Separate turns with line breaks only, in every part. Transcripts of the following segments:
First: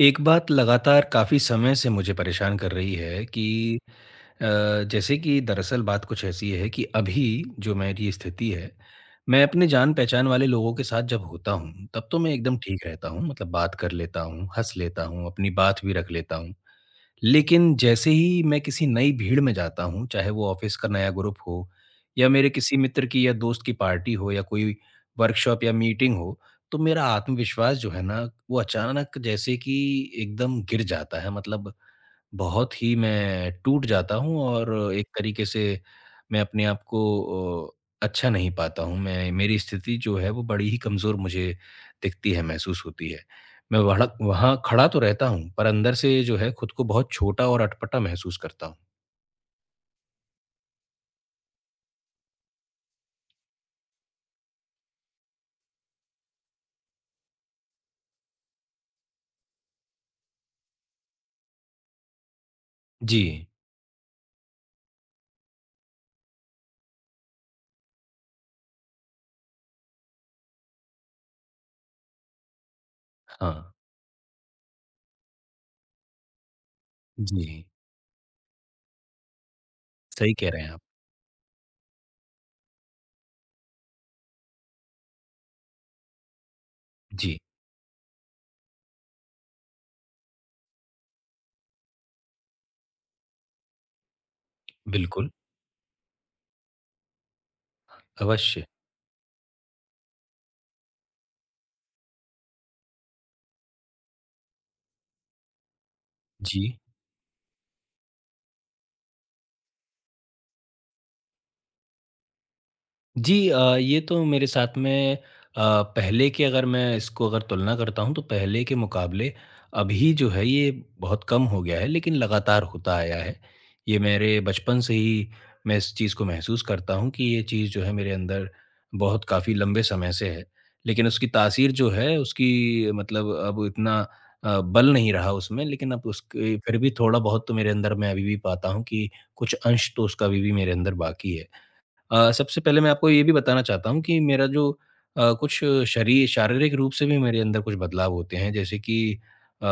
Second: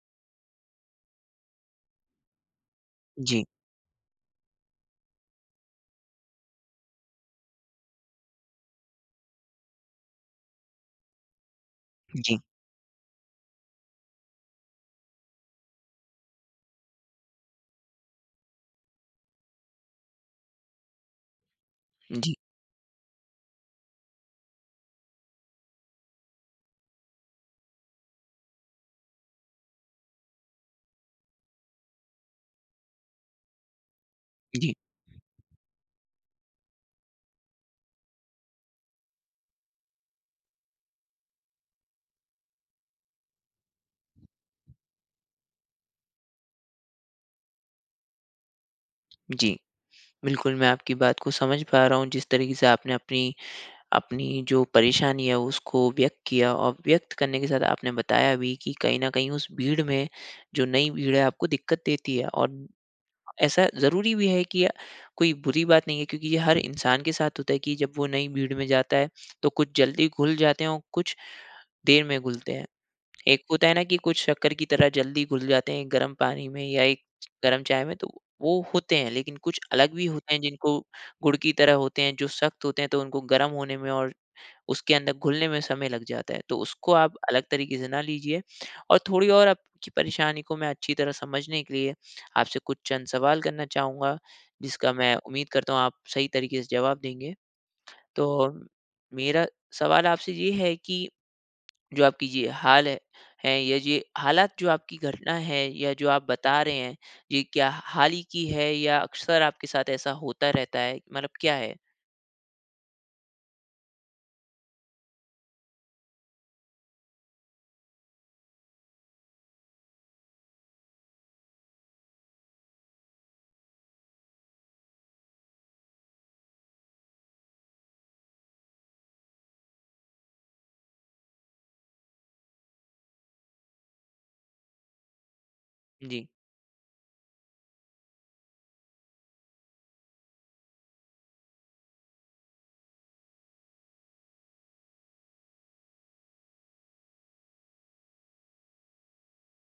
एक बात लगातार काफ़ी समय से मुझे परेशान कर रही है
जी,
कि अ, जैसे कि दरअसल बात कुछ ऐसी है कि अभी जो मेरी स्थिति है, मैं अपने जान-पहचान वाले लोगों के साथ जब होता हूँ, तब तो मैं
जी,
एकदम ठीक रहता हूँ, मतलब बात कर लेता हूँ, हँस लेता हूँ, अपनी बात भी रख लेता हूँ। लेकिन जैसे ही मैं किसी नई भीड़ में जाता हूँ, चाहे वो ऑफ़िस का नया ग्रुप हो या
जी,
मेरे किसी मित्र की या दोस्त की पार्टी हो या कोई वर्कशॉप या मीटिंग हो, तो मेरा आत्मविश्वास जो है ना, वो अचानक जैसे कि एकदम गिर जाता है। मतलब बहुत ही मैं टूट जाता हूँ
जी,
और एक तरीके से मैं अपने आप को अच्छा नहीं पाता हूँ। मैं मेरी स्थिति जो है, वो बड़ी ही कमज़ोर मुझे दिखती है, महसूस होती है। मैं वड़ा वहाँ खड़ा तो रहता हूँ, पर अंदर से जो है, खुद को बहुत छोटा और अटपटा महसूस करता हूँ।
जी। बिल्कुल, मैं आपकी बात को समझ पा रहा हूँ जिस तरीके से आपने अपनी अपनी जो परेशानी है उसको व्यक्त किया, और व्यक्त करने के साथ आपने बताया भी कि कहीं न कहीं उस भीड़ में जो नई भीड़ है आपको दिक्कत देती है। और
जी।
ऐसा ज़रूरी भी है, कि कोई बुरी बात नहीं है, क्योंकि ये हर इंसान के साथ होता है कि जब वो नई भीड़ में जाता है, तो कुछ जल्दी घुल जाते हैं और कुछ देर में घुलते हैं। एक
हाँ।
होता है ना, कि कुछ शक्कर की तरह जल्दी घुल जाते हैं गर्म पानी में या एक गर्म
जी।
चाय में, तो वो होते हैं, लेकिन कुछ अलग भी
सही
होते हैं
कह रहे हैं
जिनको
आप।
गुड़ की तरह होते हैं, जो सख्त होते हैं, तो उनको गर्म होने में और उसके अंदर घुलने में समय लग जाता है। तो उसको आप
जी,
अलग तरीके से ना लीजिए, और थोड़ी और आपकी परेशानी को मैं अच्छी तरह समझने के लिए आपसे कुछ चंद सवाल करना चाहूँगा, जिसका मैं
बिल्कुल,
उम्मीद करता हूँ आप सही तरीके से जवाब देंगे। तो
अवश्य।
मेरा सवाल आपसे ये है, कि जो आपकी ये हाल है हैं, या ये हालात, जो आपकी घटना है, या जो आप
जी।
बता रहे हैं, ये क्या हाल ही की है, या अक्सर आपके साथ ऐसा होता रहता है? मतलब क्या है?
जी। ये तो मेरे साथ में पहले की अगर मैं इसको अगर तुलना करता हूँ, तो पहले के मुकाबले अभी जो है, ये बहुत कम हो गया है, लेकिन लगातार होता आया है। ये मेरे बचपन से ही मैं इस चीज़ को महसूस करता हूँ कि ये चीज़ जो है मेरे अंदर बहुत काफ़ी लंबे समय से है। लेकिन उसकी तासीर जो है, उसकी मतलब अब इतना बल नहीं रहा उसमें, लेकिन अब
जी,
उसके फिर भी थोड़ा बहुत तो मेरे अंदर मैं अभी भी पाता हूँ कि कुछ अंश तो उसका अभी भी मेरे अंदर बाकी है। सबसे पहले मैं आपको ये भी बताना चाहता हूँ कि मेरा जो कुछ शरीर शारीरिक रूप से भी मेरे अंदर कुछ बदलाव होते हैं, जैसे कि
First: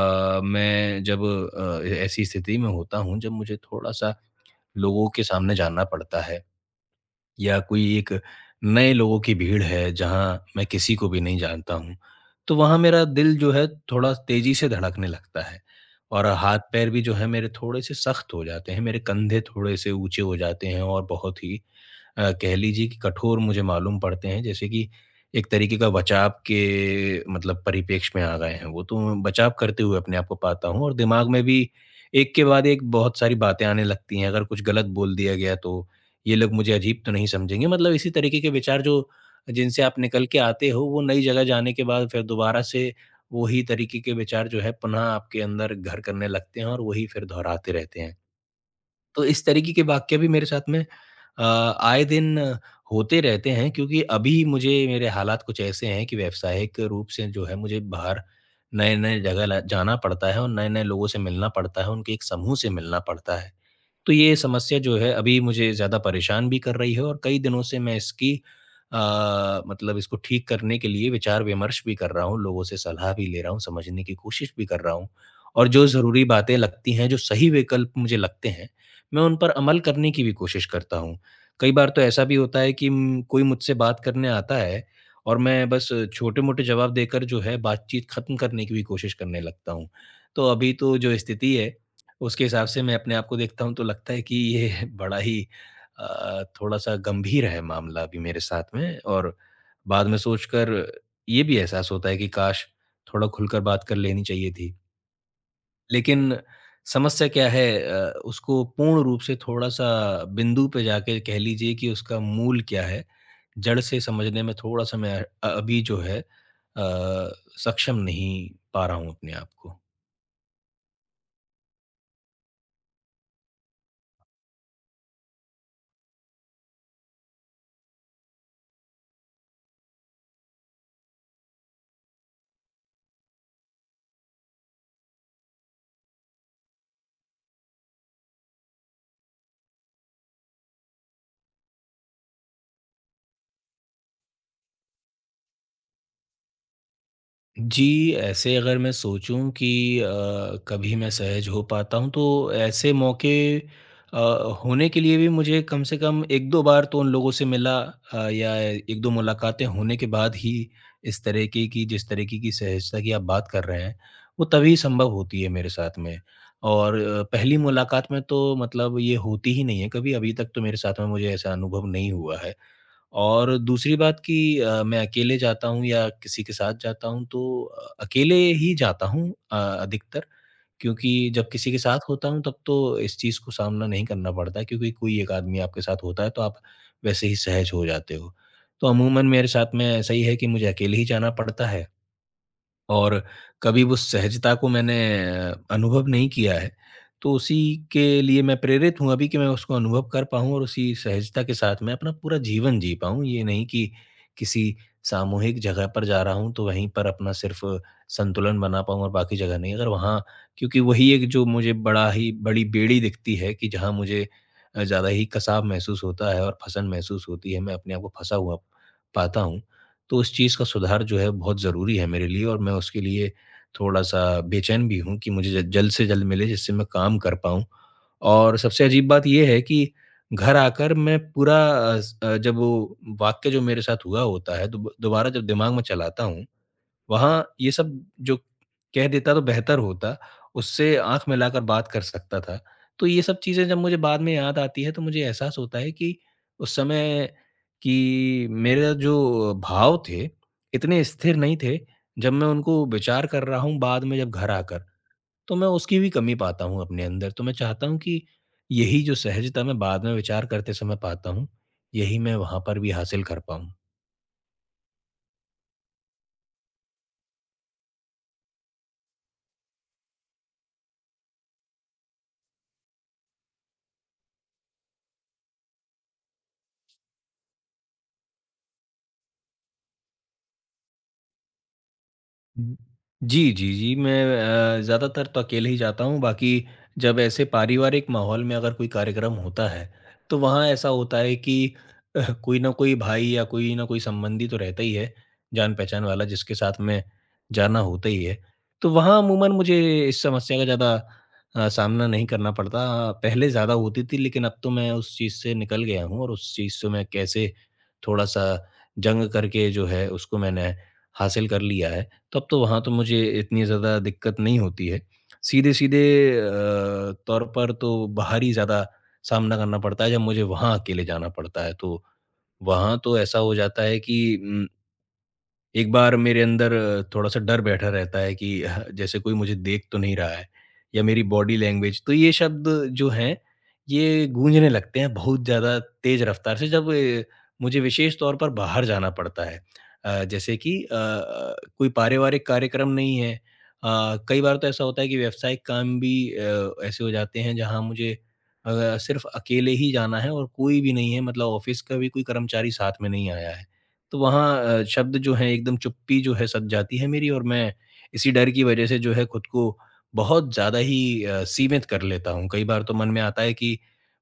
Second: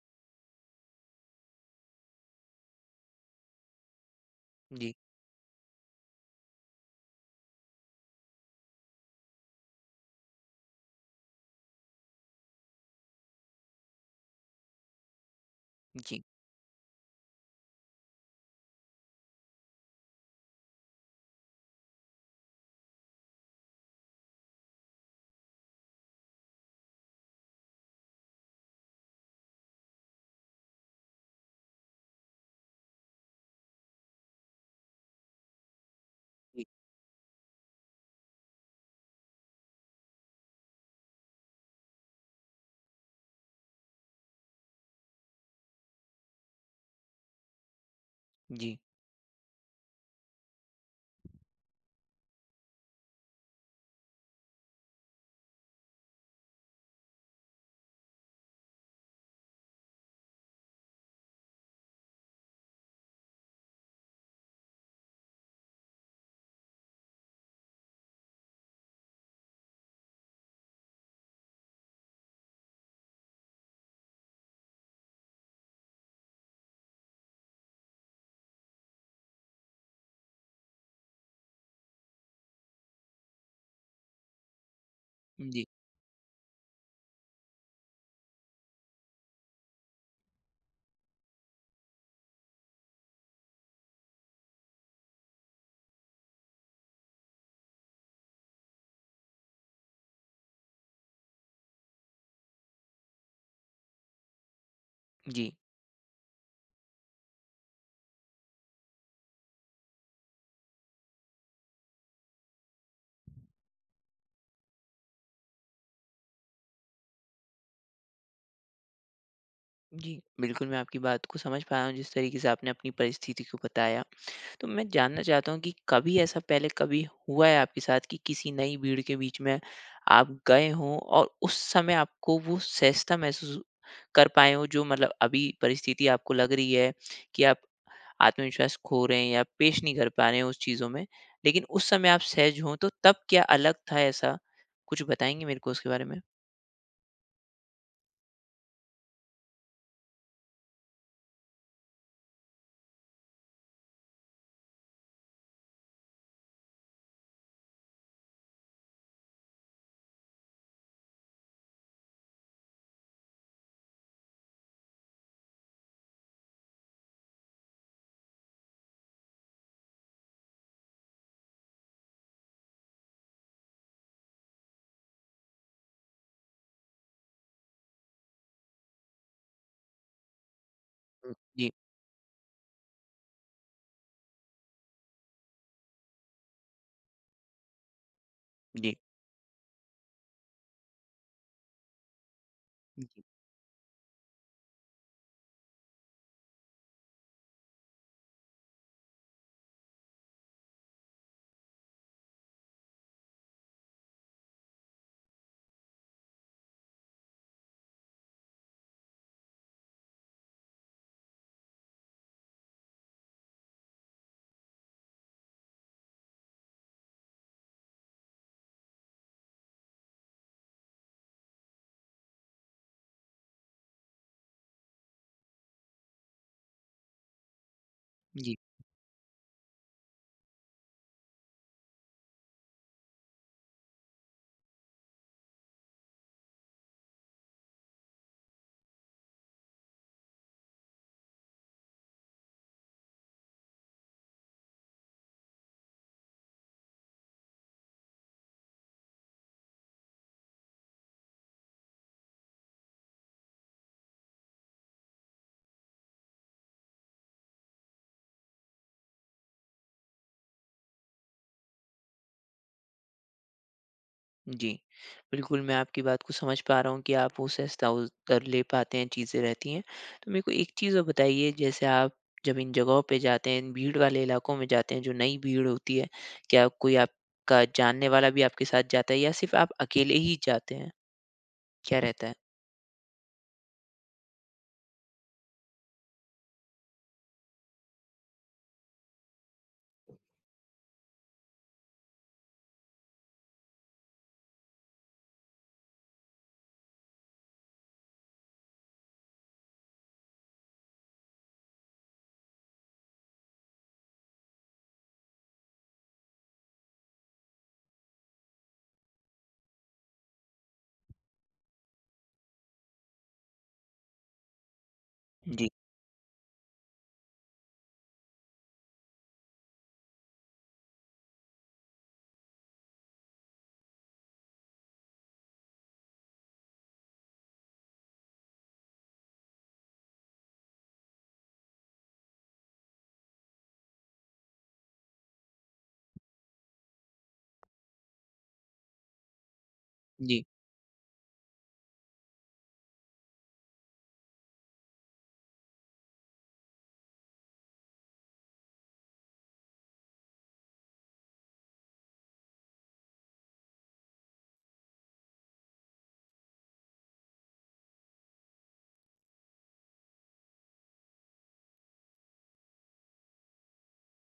मैं जब ऐसी स्थिति में होता हूँ, जब मुझे थोड़ा-सा
जी,
लोगों के सामने जाना पड़ता है या कोई एक नए लोगों की भीड़ है जहाँ मैं किसी को भी नहीं जानता हूँ, तो वहाँ मेरा दिल जो है थोड़ा तेज़ी से धड़कने लगता है
जी,
और हाथ-पैर भी जो है मेरे थोड़े-से सख्त हो जाते हैं, मेरे कंधे थोड़े-से ऊँचे हो जाते हैं और बहुत ही कह लीजिए कि कठोर मुझे मालूम पड़ते हैं, जैसे कि एक तरीके का बचाव के मतलब परिपेक्ष में आ गए हैं। वो तो मैं बचाव करते हुए अपने आप को पाता हूँ और दिमाग में भी एक के बाद एक बहुत सारी बातें आने लगती हैं, अगर कुछ गलत बोल दिया गया तो ये लोग
जी,
मुझे अजीब तो नहीं समझेंगे, मतलब इसी तरीके के विचार जो जिनसे आप निकल के आते हो, वो नई जगह जाने के बाद फिर दोबारा से वही तरीके के विचार जो है, पुनः आपके अंदर घर करने लगते हैं और वही फिर दोहराते रहते हैं।
जी,
तो इस तरीके के वाक्य भी मेरे साथ में अ, आए दिन होते रहते हैं, क्योंकि अभी मुझे मेरे हालात कुछ ऐसे हैं कि व्यावसायिक रूप से जो है, मुझे बाहर नए-नए जगह ल जाना पड़ता है और नए-नए लोगों से मिलना पड़ता है, उनके एक समूह से मिलना पड़ता है। तो ये समस्या जो है अभी मुझे ज़्यादा परेशान भी कर रही है और कई दिनों से मैं इसकी मतलब इसको ठीक करने के लिए विचार-विमर्श भी कर रहा हूँ, लोगों से सलाह भी ले रहा हूँ, समझने की कोशिश भी कर रहा हूँ। और जो ज़रूरी बातें लगती हैं, जो सही विकल्प मुझे लगते हैं, मैं उन पर अमल करने की भी कोशिश करता हूँ। कई बार तो ऐसा भी होता है कि कोई मुझसे बात करने आता है और
जी,
मैं बस छोटे-मोटे जवाब देकर जो है बातचीत खत्म करने की भी कोशिश करने लगता हूँ। तो अभी तो जो स्थिति है उसके हिसाब से मैं अपने आप को देखता हूँ तो लगता है कि ये बड़ा ही थोड़ा-सा गंभीर है मामला अभी मेरे साथ में, और बाद में सोचकर ये भी एहसास होता है कि काश थोड़ा खुलकर बात कर लेनी चाहिए थी।
जी,
लेकिन समस्या क्या है, उसको पूर्ण रूप से थोड़ा-सा बिंदु पे जाके कह लीजिए कि उसका मूल क्या है, जड़ से समझने में थोड़ा-सा मैं अभी जो है सक्षम नहीं पा रहा हूँ अपने आप को।
जी। बिल्कुल, मैं आपकी बात को समझ पाया हूँ जिस तरीके से आपने अपनी परिस्थिति को बताया। तो मैं जानना चाहता हूँ कि कभी ऐसा पहले कभी हुआ है आपके साथ, कि किसी नई भीड़ के बीच में आप गए हों, और उस समय आपको वो सहजता महसूस कर पाए हो, जो मतलब अभी परिस्थिति आपको लग रही है, कि आप आत्मविश्वास खो रहे हैं या पेश नहीं कर पा रहे हैं उस चीज़ों में, लेकिन उस समय आप सहज हों, तो तब क्या अलग था? ऐसा कुछ बताएंगे मेरे को उसके बारे में?
जी, ऐसे अगर मैं सोचूँ कि अ, कभी मैं सहज हो पाता हूँ, तो ऐसे मौके अ, होने के लिए भी मुझे कम से कम 1-2 बार तो उन लोगों से मिला, या 1-2 मुलाकातें होने के बाद ही इस तरीके की जिस तरीके की सहजता की आप बात कर रहे हैं, वो तभी संभव होती है मेरे साथ में। और पहली मुलाकात में तो मतलब ये होती ही नहीं है कभी, अभी तक तो मेरे साथ में मुझे ऐसा अनुभव नहीं हुआ है। और दूसरी बात कि मैं अकेले जाता हूँ या किसी के साथ जाता हूँ, तो अकेले ही जाता हूँ अधिकतर, क्योंकि
हम्म,
जब
जी,
किसी के साथ होता हूँ तब तो इस चीज़ को सामना नहीं करना पड़ता है, क्योंकि कोई एक आदमी आपके साथ होता है तो आप वैसे ही सहज हो जाते हो। तो
जी,
अमूमन मेरे साथ में ऐसा ही है कि मुझे अकेले ही जाना पड़ता है। और कभी वो सहजता को मैंने अनुभव नहीं किया है, तो उसी के लिए मैं प्रेरित हूँ अभी कि मैं उसको अनुभव कर पाऊँ और उसी सहजता के साथ मैं अपना पूरा जीवन जी पाऊँ। ये नहीं कि किसी सामूहिक जगह पर जा रहा हूँ, तो वहीं पर अपना सिर्फ़ संतुलन बना पाऊँ और बाकी जगह नहीं। अगर वहाँ क्योंकि वही एक जो मुझे बड़ा ही बड़ी बेड़ी दिखती है कि जहाँ मुझे ज़्यादा ही कसाव महसूस होता है और फँसन महसूस होती है, मैं अपने आप को फँसा हुआ पाता हूँ। तो उस चीज़ का सुधार जो है बहुत ज़रूरी है मेरे लिए, और मैं उसके लिए थोड़ा-सा बेचैन भी हूँ कि मुझे ज जल्द से जल्द मिले, जिससे मैं काम कर पाऊँ।
जी,
और सबसे अजीब बात ये है कि घर आकर मैं पूरा जब वो वाक्य जो मेरे साथ हुआ होता है, दोबारा जब दिमाग में चलाता हूँ, वहाँ ये सब जो कह देता तो बेहतर होता, उससे आँख मिलाकर बात कर सकता था। तो ये सब चीज़ें जब मुझे बाद में याद आती है, तो मुझे एहसास होता है कि उस समय कि मेरा जो भाव थे, इतने स्थिर नहीं थे, जब मैं उनको विचार कर रहा हूँ बाद में जब घर आकर, तो मैं उसकी भी कमी पाता हूँ अपने अंदर। तो मैं चाहता हूँ कि यही जो सहजता मैं बाद में विचार करते समय पाता हूँ, यही मैं वहाँ पर भी हासिल कर पाऊँ।
जी, बिल्कुल, मैं आपकी बात को समझ पा रहा हूँ कि आप वो सहजता उतर ले पाते हैं, चीज़ें रहती हैं। तो मेरे को एक चीज़ और बताइए, जैसे आप जब इन जगहों पे जाते हैं, इन भीड़ वाले इलाकों में जाते हैं जो नई भीड़ होती है, क्या कोई आपका जानने वाला भी आपके साथ जाता है, या सिर्फ़ आप अकेले ही जाते हैं? क्या रहता है?
हुँ। जी, जी, जी, मैं ज़्यादातर तो अकेले ही जाता हूँ, बाकी जब ऐसे पारिवारिक माहौल में अगर कोई कार्यक्रम होता है, तो वहाँ ऐसा होता है कि कोई ना कोई भाई या कोई ना कोई संबंधी तो रहता ही है, जान-पहचान वाला जिसके साथ में जाना होता ही है। तो वहाँ अमूमन मुझे इस समस्या का ज़्यादा सामना नहीं करना पड़ता। पहले ज़्यादा होती थी, लेकिन अब तो मैं उस चीज़ से निकल गया हूँ और उस चीज़ से मैं कैसे थोड़ा-सा जंग करके जो है, उसको मैंने हासिल कर लिया है। तब तो वहाँ तो मुझे इतनी ज़्यादा दिक्कत नहीं होती है।
जी,
सीधे-सीधे तौर पर तो बाहरी ज़्यादा सामना करना पड़ता है जब मुझे वहाँ अकेले जाना पड़ता है। तो वहाँ तो ऐसा हो जाता है कि उम एक बार मेरे अंदर थोड़ा-सा डर बैठा रहता है कि ह जैसे कोई मुझे देख तो नहीं रहा है या मेरी बॉडी लैंग्वेज, तो ये शब्द जो हैं, ये गूँजने लगते हैं बहुत ज़्यादा तेज़ रफ़्तार से जब मुझे विशेष तौर पर बाहर जाना पड़ता है।
जी।
जैसे कि कोई पारिवारिक कार्यक्रम नहीं है। कई बार तो ऐसा होता है कि व्यावसायिक काम भी ऐसे हो जाते हैं जहाँ मुझे अ, सिर्फ़ अकेले ही जाना है और कोई भी नहीं है, मतलब ऑफ़िस का भी कोई कर्मचारी साथ में नहीं आया है। तो वहाँ शब्द जो हैं एकदम चुप्पी जो है सध जाती है मेरी, और मैं इसी डर की वजह से जो है खुद को बहुत ज़्यादा ही सीमित कर लेता हूँ। कई बार तो मन में आता है कि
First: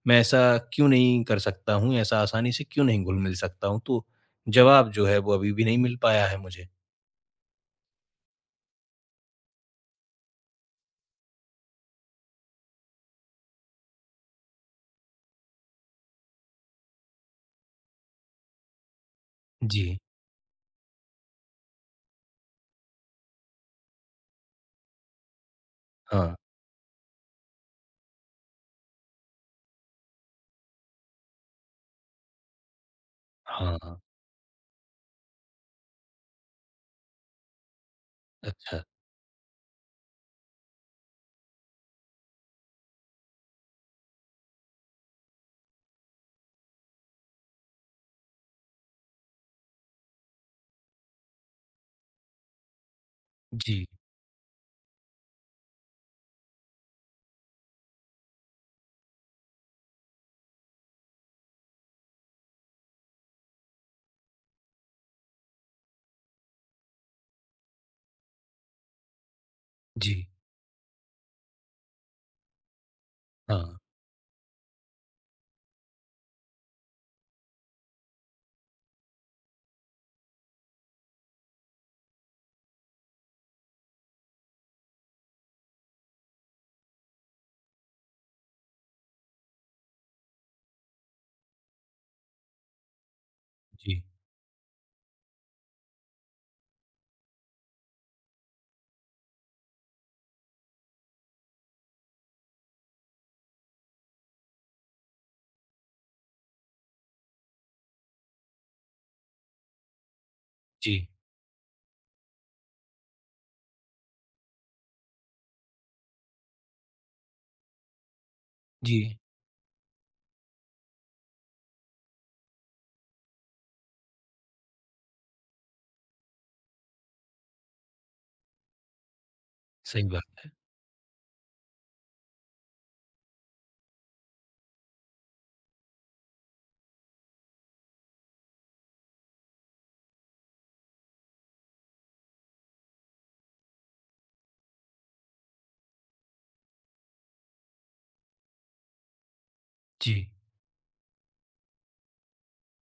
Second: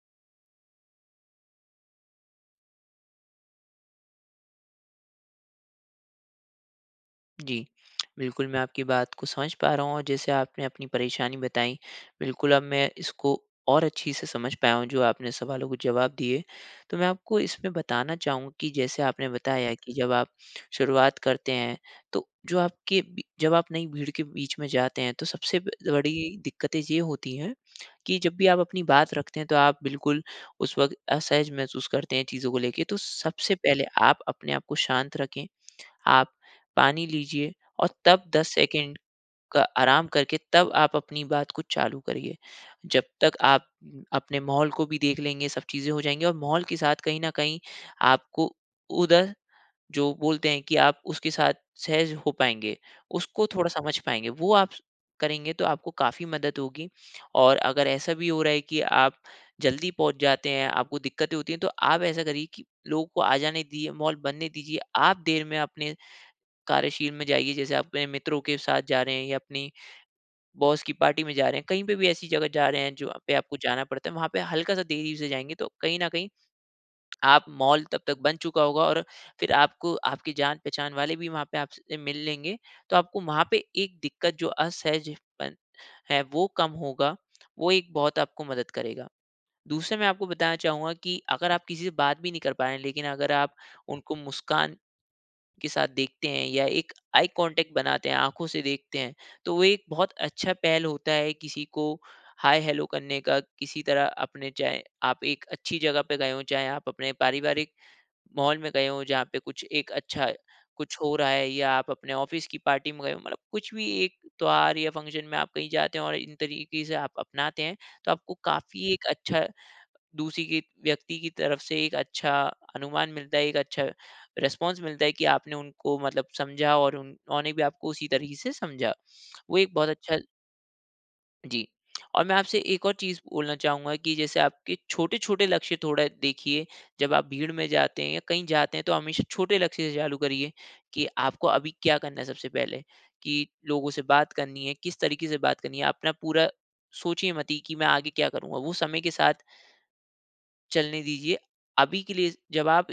मैं ऐसा क्यों नहीं कर सकता हूँ, ऐसा आसानी से क्यों नहीं घुल-मिल सकता हूँ? तो जवाब जो है वो अभी भी नहीं मिल पाया है मुझे।
जी, बिल्कुल, मैं आपकी बात को समझ पा रहा हूँ, और जैसे आपने अपनी परेशानी बताई, बिल्कुल अब मैं इसको और अच्छी से समझ पाया हूँ, जो आपने सवालों को जवाब दिए। तो मैं आपको इसमें बताना चाहूँगा कि जैसे आपने बताया कि
जी।
जब आप शुरुआत करते हैं, तो जो आपके बी जब आप नई भीड़ के बीच में जाते हैं, तो सबसे ब
हाँ।
बड़ी दिक्कतें ये होती हैं, कि जब भी आप अपनी बात रखते हैं, तो आप बिल्कुल उस वक़्त असहज महसूस करते हैं चीज़ों को लेके। तो सबसे
हाँ।
पहले
हाँ,
आप अपने आप को शांत रखें, आप पानी लीजिए, और तब 10
अच्छा।
सेकंड का आराम करके तब आप अपनी बात को चालू करिए। जब तक आप अपने माहौल को भी देख लेंगे, सब चीज़ें हो जाएँगी, और माहौल के साथ कहीं न कहीं आपको उधर जो बोलते हैं कि आप उसके साथ सहज हो पाएँगे, उसको थोड़ा
जी,
समझ पाएँगे। वो आप करेंगे तो आपको काफ़ी मदद होगी। और अगर ऐसा भी हो रहा है कि आप जल्दी पहुँच जाते हैं, आपको दिक्कतें होती हैं, तो आप ऐसा करिए कि लोगों को आ जाने दीजिए, माहौल बनने दीजिए। आप देर में अपने कार्यशील में जाइए, जैसे आप अपने मित्रों के साथ जा रहे हैं, या अपनी
जी।
बॉस की पार्टी में जा रहे हैं, कहीं पे भी ऐसी जगह जा रहे हैं जहाँ पे आपको
हाँ।
जाना पड़ता है, वहाँ पे हल्का-सा देरी से जाएँगे तो कहीं न कहीं आप मॉल तब तक बंद चुका होगा, और फिर आपको आपके जान-पहचान वाले भी वहाँ पे आपसे मिल लेंगे, तो आपको वहाँ पे एक दिक्कत जो असहजपन है वो कम होगा, वो एक बहुत आपको मदद करेगा। दूसरा, मैं आपको बताना चाहूँगा कि अगर आप किसी से बात भी नहीं कर पा रहे हैं, लेकिन अगर आप
जी,
उनको मुस्कान के साथ देखते हैं, या एक आई कांटेक्ट बनाते हैं, आँखों से देखते हैं, तो वो एक बहुत अच्छा पहल होता है किसी को हाय हेलो करने का, किसी तरह अपने, चाहे आप एक अच्छी जगह पे गए हों, चाहे आप अपने पारिवारिक मॉल में गए हो जहाँ पे कुछ एक अच्छा कुछ
जी,
हो रहा है, या आप अपने ऑफिस की पार्टी में गए हो, मतलब कुछ भी एक त्योहार या फंक्शन में आप कहीं जाते हैं, और इन तरीके से आप अपनाते हैं, तो आपको काफी
जी।
एक अच्छा, दूसरी की व्यक्ति की तरफ से एक अच्छा अनुमान मिलता है, एक अच्छा रिस्पॉन्स मिलता है, कि आपने उनको मतलब समझा, और उन्होंने भी आपको उसी तरीके से समझा, वो एक बहुत
सही
अच्छा।
बात।
जी। और मैं आपसे एक और चीज़ बोलना चाहूँगा, कि जैसे आपके छोटे-छोटे लक्ष्य थोड़ा देखिए, जब आप भीड़ में जाते हैं या कहीं जाते हैं, तो हमेशा छोटे लक्ष्य से चालू करिए, कि आपको अभी क्या करना है सबसे पहले, कि लोगों से बात करनी है, किस तरीके से बात करनी है, अपना पूरा सोचिए मत ही कि मैं आगे क्या करूँगा, वो समय के साथ
जी,
चलने दीजिए। अभी के लिए जब आप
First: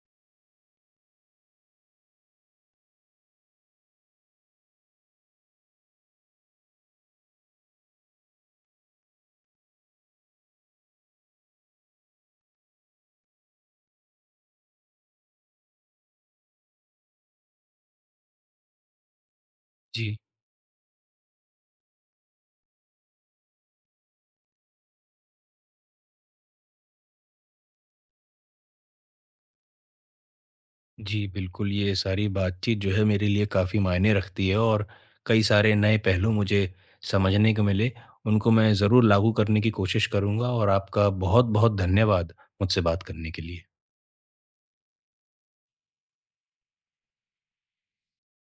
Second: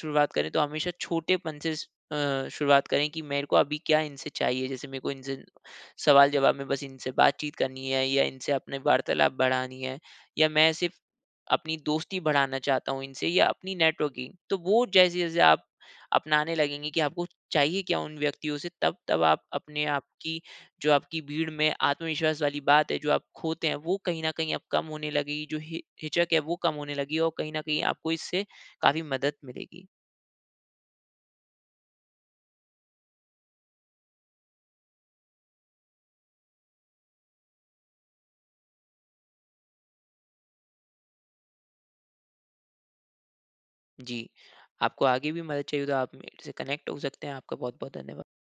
शुरुआत करें, तो हमेशा छोटेपन से शुरुआत करें, कि मेरे को अभी क्या इनसे चाहिए? जैसे मेरे को इनसे सवाल जवाब में बस इनसे बातचीत करनी है, या इनसे अपने वार्तालाप बढ़ानी है, या मैं सिर्फ़ अपनी दोस्ती बढ़ाना चाहता हूँ इनसे, या अपनी नेटवर्किंग। तो वो जैसे-जैसे आप अपनाने लगेंगे कि आपको चाहिए क्या उन व्यक्तियों से, तब-तब आप अपने आप
जी।
की जो आपकी भीड़ में आत्मविश्वास वाली बात है जो आप खोते हैं, वो कहीं न कहीं अब कम होने लगेगी, जो हि हिचक है वो कम होने लगेगी, और कहीं न कहीं आपको इससे काफ़ी मदद मिलेगी।
जी, बिल्कुल, ये सारी बातचीत जो है मेरे लिए काफ़ी मायने रखती है और कई सारे नए पहलू मुझे समझने को मिले, उनको मैं ज़रूर लागू करने की कोशिश करूँगा और आपका बहुत-बहुत धन्यवाद मुझसे बात करने के लिए।
जी, आपको आगे भी मदद चाहिए हो तो आप मेरे से कनेक्ट हो सकते हैं। आपका बहुत-बहुत धन्यवाद।